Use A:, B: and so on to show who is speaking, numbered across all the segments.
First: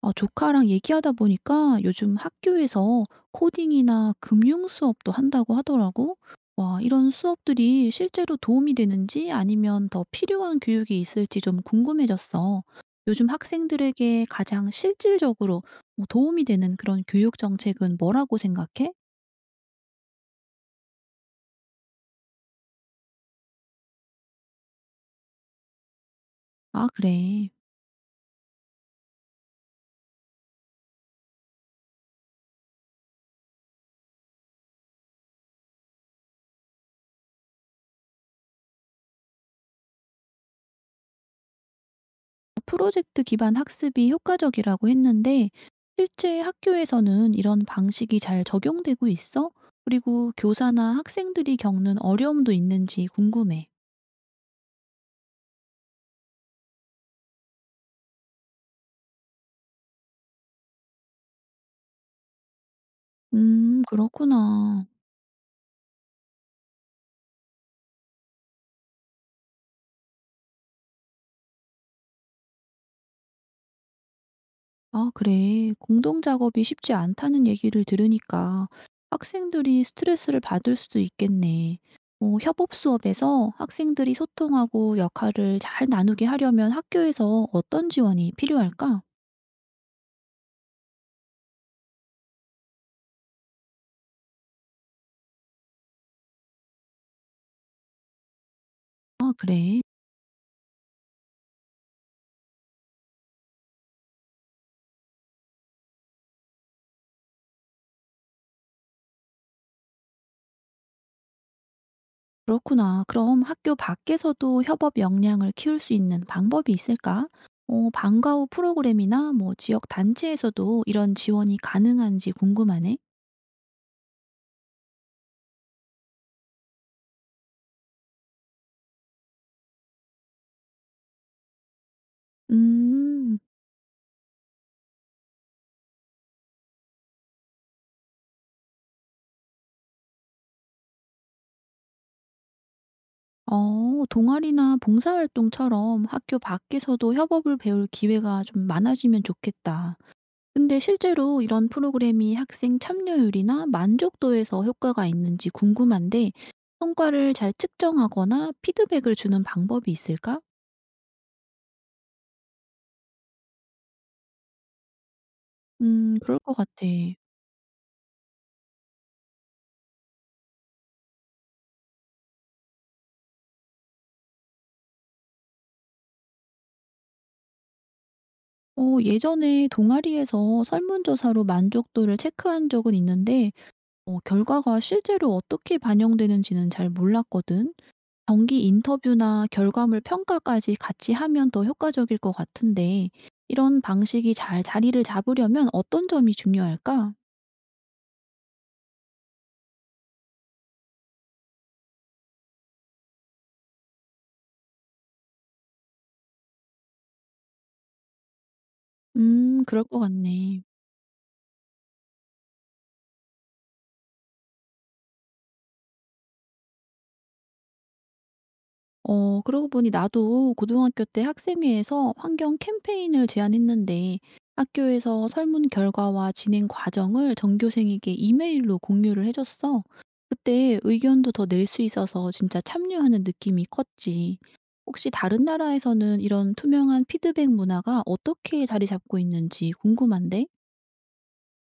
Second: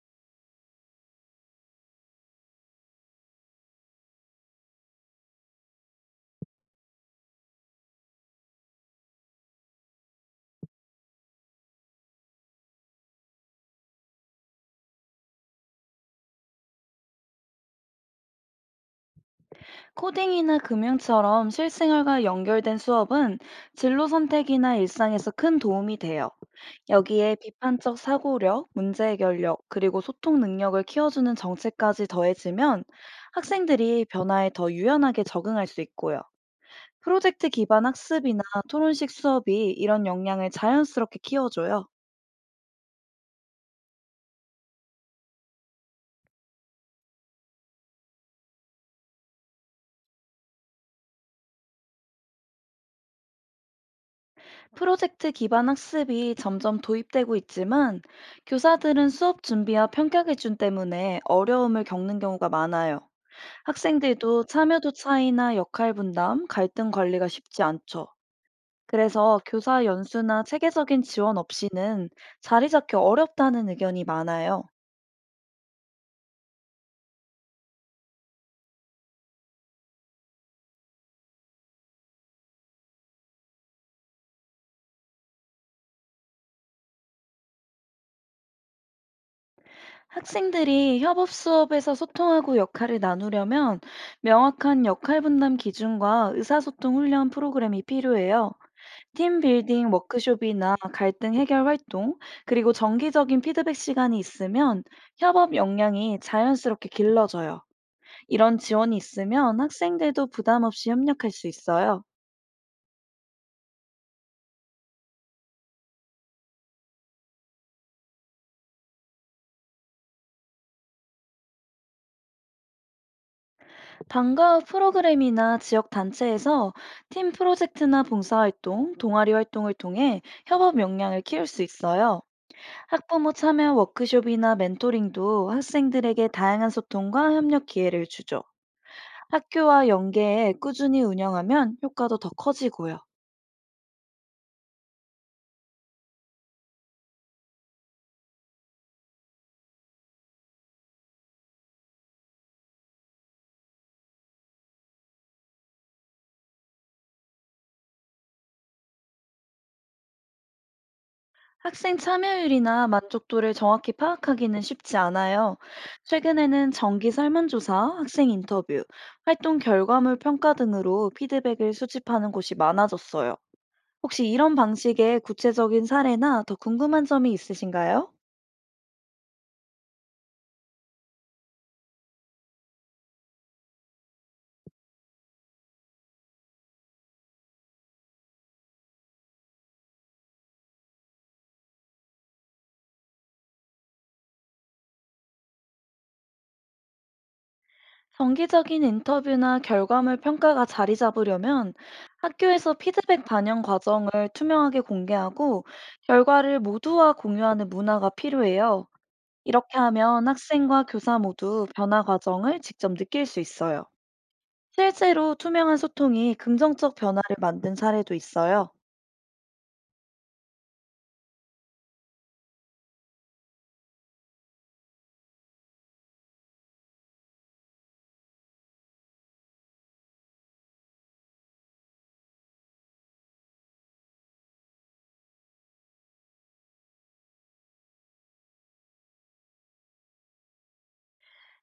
A: 아, 조카랑 얘기하다 보니까 요즘 학교에서 코딩이나 금융 수업도 한다고 하더라고. 와, 이런 수업들이 실제로 도움이 되는지 아니면 더 필요한 교육이 있을지 좀 궁금해졌어. 요즘 학생들에게 가장 실질적으로 뭐 도움이 되는 그런 교육 정책은 뭐라고 생각해?
B: 코딩이나 금융처럼 실생활과 연결된 수업은 진로 선택이나 일상에서 큰 도움이 돼요.
A: 아,
B: 여기에
A: 그래.
B: 비판적 사고력, 문제 해결력, 그리고 소통 능력을 키워주는 정책까지 더해지면 학생들이 변화에 더 유연하게 적응할 수 있고요. 프로젝트 기반 학습이나 토론식 수업이 이런 역량을 자연스럽게 키워줘요.
A: 프로젝트 기반 학습이 효과적이라고 했는데 실제 학교에서는 이런 방식이 잘 적용되고 있어? 그리고 교사나 학생들이 겪는 어려움도 있는지 궁금해.
B: 프로젝트 기반 학습이 점점 도입되고 있지만 교사들은 수업 준비와 평가 기준 때문에 어려움을 겪는 경우가 많아요. 학생들도
A: 그렇구나.
B: 참여도 차이나 역할 분담, 갈등 관리가 쉽지 않죠. 그래서 교사 연수나 체계적인 지원 없이는 자리 잡기 어렵다는 의견이 많아요.
A: 아, 그래. 공동 작업이 쉽지 않다는 얘기를 들으니까 학생들이 스트레스를 받을 수도 있겠네. 뭐, 협업 수업에서 학생들이 소통하고 역할을 잘 나누게 하려면 학교에서 어떤 지원이 필요할까?
B: 학생들이 협업 수업에서 소통하고 역할을 나누려면 명확한 역할 분담 기준과 의사소통 훈련 프로그램이 필요해요.
A: 아,
B: 팀
A: 그래.
B: 빌딩 워크숍이나 갈등 해결 활동, 그리고 정기적인 피드백 시간이 있으면 협업 역량이 자연스럽게 길러져요. 이런 지원이 있으면 학생들도 부담 없이 협력할 수 있어요.
A: 그렇구나. 그럼 학교 밖에서도 협업 역량을 키울 수 있는 방법이 있을까? 어, 방과 후 프로그램이나 뭐 지역 단체에서도 이런 지원이 가능한지 궁금하네.
B: 방과 후 프로그램이나 지역 단체에서 팀 프로젝트나 봉사활동, 동아리 활동을 통해 협업 역량을 키울 수 있어요. 학부모
A: 음,
B: 참여 워크숍이나 멘토링도 학생들에게 다양한 소통과 협력 기회를 주죠. 학교와 연계해 꾸준히 운영하면 효과도 더 커지고요.
A: 어, 동아리나 봉사활동처럼 학교 밖에서도 협업을 배울 기회가 좀 많아지면 좋겠다. 근데 실제로 이런 프로그램이 학생 참여율이나 만족도에서 효과가 있는지 궁금한데, 성과를 잘 측정하거나 피드백을 주는 방법이 있을까?
B: 학생 참여율이나 만족도를 정확히 파악하기는 쉽지 않아요.
A: 음, 그럴 것
B: 최근에는
A: 같아.
B: 정기 설문조사, 학생 인터뷰, 활동 결과물 평가 등으로 피드백을 수집하는 곳이 많아졌어요. 혹시 이런 방식의 구체적인 사례나 더 궁금한 점이 있으신가요?
A: 어, 예전에 동아리에서 설문조사로 만족도를 체크한 적은 있는데 어, 결과가 실제로 어떻게 반영되는지는 잘 몰랐거든. 정기 인터뷰나 결과물 평가까지 같이 하면 더 효과적일 것 같은데 이런 방식이 잘 자리를 잡으려면 어떤 점이 중요할까?
B: 정기적인 인터뷰나 결과물 평가가 자리 잡으려면 학교에서 피드백 반영 과정을 투명하게 공개하고 결과를 모두와 공유하는 문화가 필요해요.
A: 음,
B: 이렇게
A: 그럴 것
B: 하면
A: 같네.
B: 학생과 교사 모두 변화 과정을 직접 느낄 수 있어요. 실제로 투명한 소통이 긍정적 변화를 만든 사례도 있어요.
A: 어, 그러고 보니 나도 고등학교 때 학생회에서 환경 캠페인을 제안했는데 학교에서 설문 결과와 진행 과정을 전교생에게 이메일로 공유를 해줬어. 그때 의견도 더 낼 수 있어서 진짜 참여하는 느낌이 컸지. 혹시 다른 나라에서는 이런 투명한 피드백 문화가 어떻게 자리 잡고 있는지 궁금한데?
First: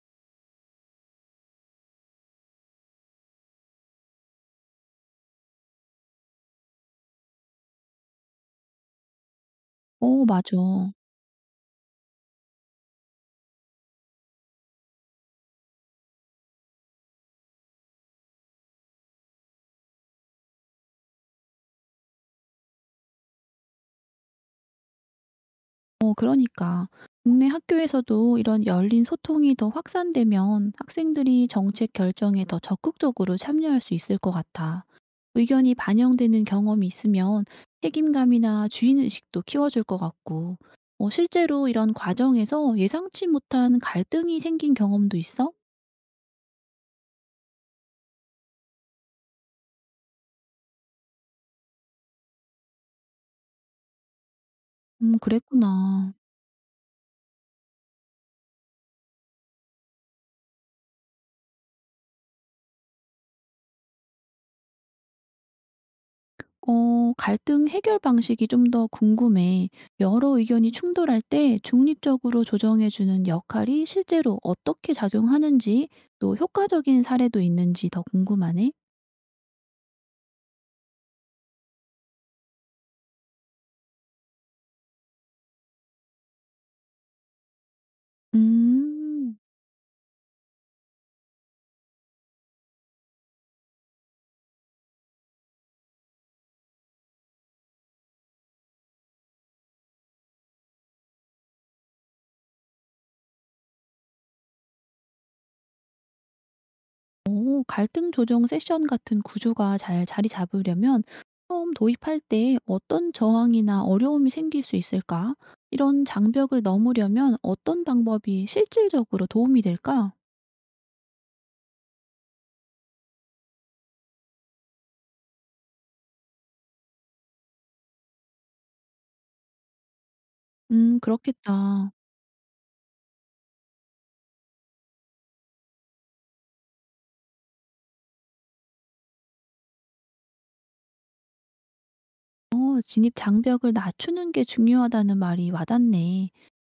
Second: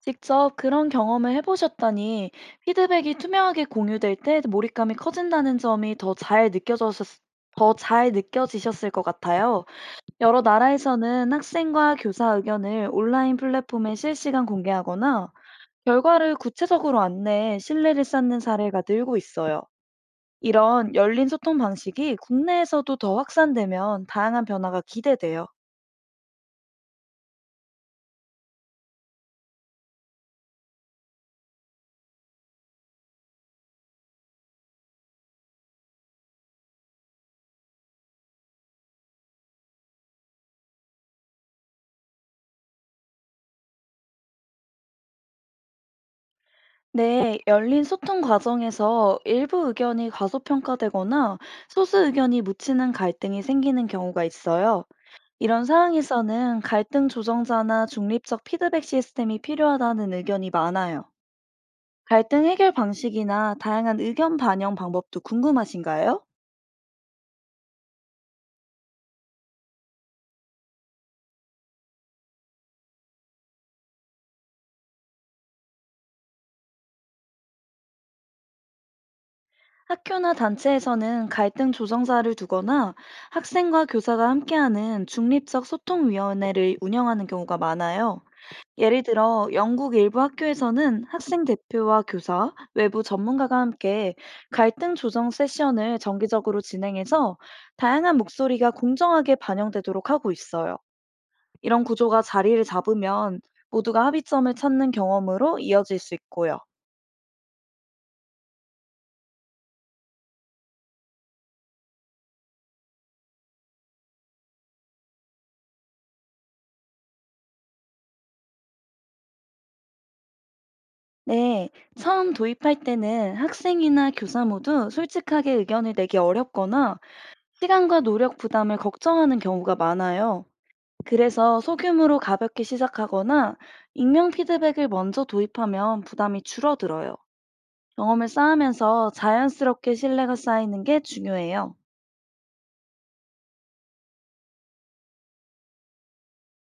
B: 직접 그런 경험을 해보셨다니 피드백이 투명하게 공유될 때 몰입감이 커진다는 점이 더잘 느껴지셨을 것 같아요.
A: 어,
B: 여러
A: 맞아.
B: 나라에서는 학생과 교사 의견을 온라인 플랫폼에 실시간 공개하거나 결과를 구체적으로 안내해 신뢰를 쌓는 사례가 늘고 있어요. 이런 열린 소통 방식이 국내에서도 더 확산되면 다양한 변화가 기대돼요.
A: 어, 그러니까. 국내 학교에서도 이런 열린 소통이 더 확산되면 학생들이 정책 결정에 더 적극적으로 참여할 수 있을 것 같아. 의견이 반영되는 경험이 있으면 책임감이나 주인의식도 키워줄 것 같고, 어, 실제로 이런 과정에서 예상치 못한 갈등이 생긴 경험도 있어?
B: 네, 열린 소통 과정에서 일부 의견이 과소평가되거나 소수 의견이 묻히는 갈등이 생기는 경우가 있어요. 이런
A: 그랬구나.
B: 상황에서는 갈등 조정자나 중립적 피드백 시스템이 필요하다는 의견이 많아요. 갈등 해결 방식이나 다양한 의견 반영 방법도 궁금하신가요?
A: 어, 갈등 해결 방식이 좀 더 궁금해. 여러 의견이 충돌할 때 중립적으로 조정해 주는 역할이 실제로 어떻게 작용하는지, 또 효과적인 사례도 있는지 더 궁금하네.
B: 학교나 단체에서는 갈등 조정사를 두거나 학생과 교사가 함께하는 중립적 소통위원회를 운영하는 경우가 많아요. 예를
A: 음,
B: 들어, 영국 일부 학교에서는 학생 대표와 교사, 외부 전문가가 함께 갈등 조정 세션을 정기적으로 진행해서 다양한 목소리가 공정하게 반영되도록 하고 있어요. 이런 구조가 자리를 잡으면 모두가 합의점을 찾는 경험으로 이어질 수 있고요.
A: 오, 갈등 조정 세션 같은 구조가 잘 자리 잡으려면 처음 도입할 때 어떤 저항이나 어려움이 생길 수 있을까? 이런 장벽을 넘으려면 어떤 방법이 실질적으로 도움이 될까?
B: 네, 처음 도입할 때는 학생이나 교사 모두 솔직하게 의견을 내기 어렵거나 시간과 노력 부담을 걱정하는 경우가 많아요. 그래서
A: 그렇겠다.
B: 소규모로 가볍게 시작하거나 익명 피드백을 먼저 도입하면 부담이 줄어들어요. 경험을 쌓으면서 자연스럽게 신뢰가 쌓이는 게 중요해요.
A: 어, 진입 장벽을 낮추는 게 중요하다는 말이 와닿네.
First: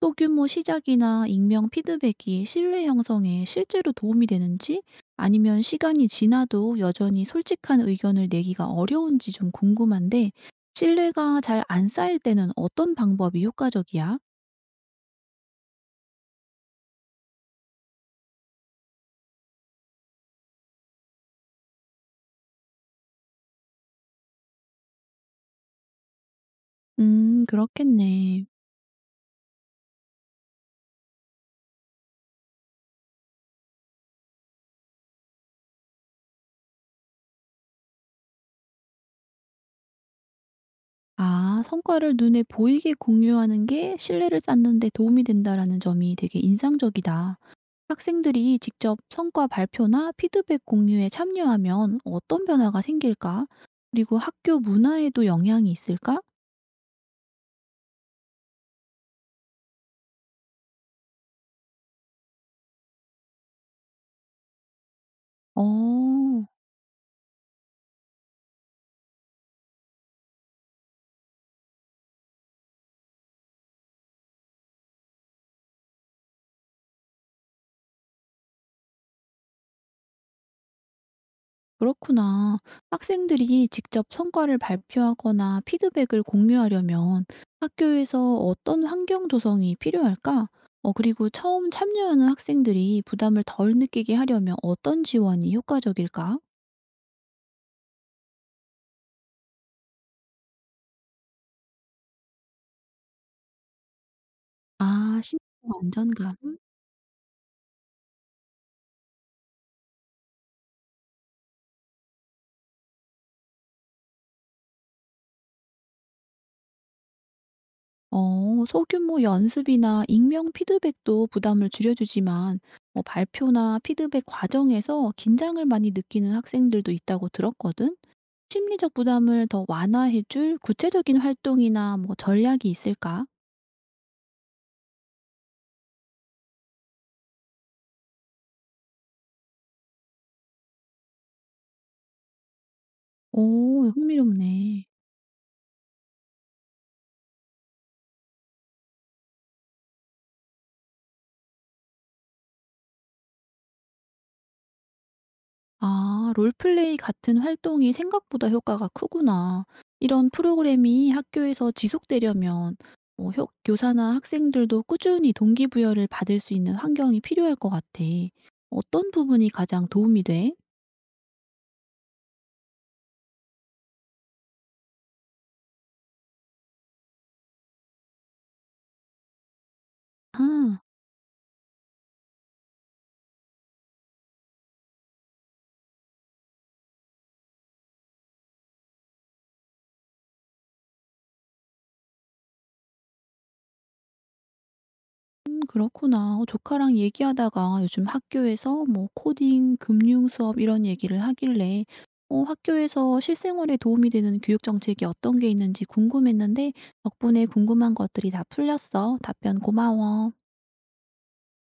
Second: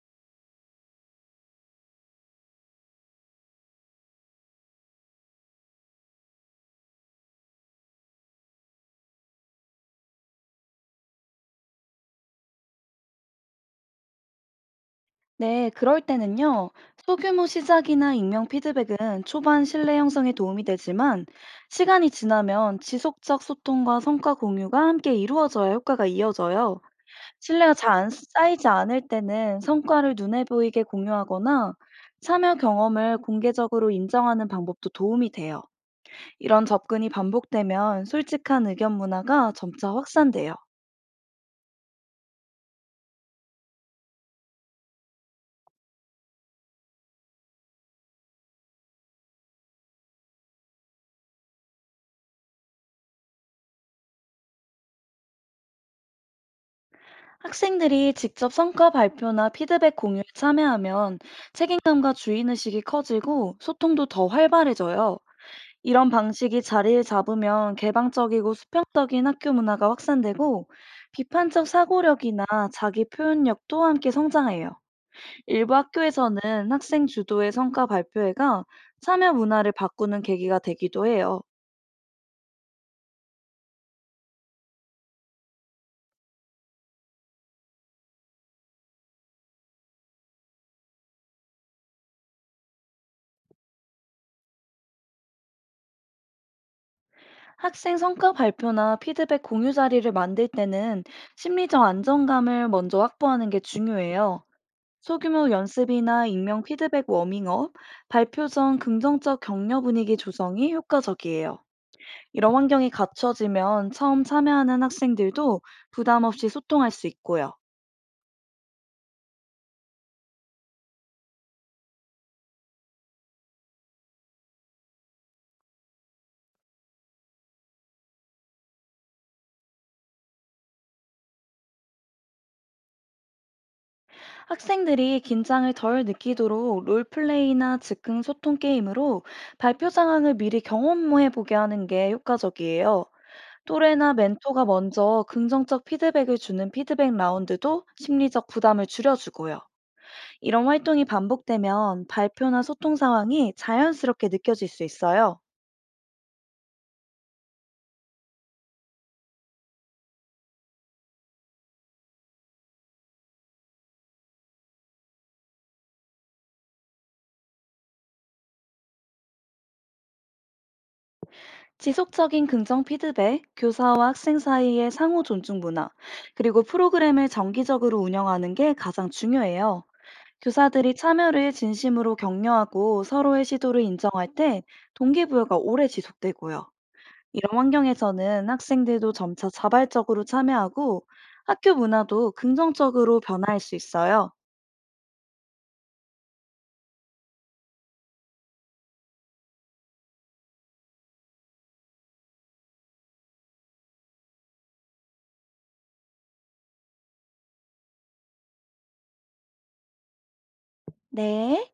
A: 소규모 시작이나 익명 피드백이 신뢰 형성에 실제로 도움이 되는지 아니면 시간이 지나도 여전히 솔직한 의견을 내기가 어려운지 좀 궁금한데 신뢰가 잘 안 쌓일 때는 어떤 방법이 효과적이야?
B: 네, 그럴 때는요, 소규모 시작이나 익명 피드백은 초반 신뢰 형성에 도움이 되지만, 시간이 지나면 지속적 소통과 성과 공유가 함께 이루어져야 효과가 이어져요. 신뢰가 잘 안
A: 그렇겠네.
B: 쌓이지 않을 때는 성과를 눈에 보이게 공유하거나, 참여 경험을 공개적으로 인정하는 방법도 도움이 돼요. 이런 접근이 반복되면 솔직한 의견 문화가 점차 확산돼요.
A: 아, 성과를 눈에 보이게 공유하는 게 신뢰를 쌓는 데 도움이 된다라는 점이 되게 인상적이다. 학생들이 직접 성과 발표나 피드백 공유에 참여하면 어떤 변화가 생길까? 그리고 학교 문화에도 영향이 있을까?
B: 학생들이 직접 성과 발표나 피드백 공유에 참여하면 책임감과 주인의식이 커지고 소통도 더 활발해져요. 이런
A: 어,
B: 방식이 자리를 잡으면 개방적이고 수평적인 학교 문화가 확산되고 비판적 사고력이나 자기 표현력도 함께 성장해요. 일부 학교에서는 학생 주도의 성과 발표회가 참여 문화를 바꾸는 계기가 되기도 해요.
A: 그렇구나. 학생들이 직접 성과를 발표하거나 피드백을 공유하려면 학교에서 어떤 환경 조성이 필요할까? 어, 그리고 처음 참여하는 학생들이 부담을 덜 느끼게 하려면 어떤 지원이 효과적일까?
B: 학생 성과 발표나 피드백 공유 자리를 만들 때는 심리적 안정감을 먼저 확보하는 게 중요해요.
A: 아,
B: 소규모
A: 심리적
B: 연습이나
A: 안전감.
B: 익명 피드백 워밍업, 발표 전 긍정적 격려 분위기 조성이 효과적이에요. 이런 환경이 갖춰지면 처음 참여하는 학생들도 부담 없이 소통할 수 있고요.
A: 어, 소규모 연습이나 익명 피드백도 부담을 줄여주지만, 어, 발표나 피드백 과정에서 긴장을 많이 느끼는 학생들도 있다고 들었거든? 심리적 부담을 더 완화해줄 구체적인 활동이나 뭐 전략이 있을까?
B: 학생들이 긴장을 덜 느끼도록 롤플레이나 즉흥 소통 게임으로 발표 상황을 미리 경험해 보게 하는 게 효과적이에요.
A: 오,
B: 또래나 멘토가
A: 흥미롭네.
B: 먼저 긍정적 피드백을 주는 피드백 라운드도 심리적 부담을 줄여주고요. 이런 활동이 반복되면 발표나 소통 상황이 자연스럽게 느껴질 수 있어요.
A: 아, 롤플레이 같은 활동이 생각보다 효과가 크구나. 이런 프로그램이 학교에서 지속되려면 어, 교사나 학생들도 꾸준히 동기부여를 받을 수 있는 환경이 필요할 것 같아. 어떤 부분이 가장 도움이 돼?
B: 지속적인 긍정 피드백, 교사와 학생 사이의 상호 존중 문화, 그리고 프로그램을 정기적으로 운영하는 게 가장 중요해요.
A: 아.
B: 교사들이 참여를 진심으로 격려하고 서로의 시도를 인정할 때 동기부여가 오래 지속되고요. 이런 환경에서는 학생들도 점차 자발적으로 참여하고 학교 문화도 긍정적으로 변화할 수 있어요.
A: 음, 그렇구나. 어, 조카랑 얘기하다가 요즘 학교에서 뭐 코딩, 금융 수업 이런 얘기를 하길래 어, 학교에서 실생활에 도움이 되는 교육 정책이 어떤 게 있는지 궁금했는데 덕분에 궁금한 것들이 다 풀렸어. 답변 고마워.
B: 네.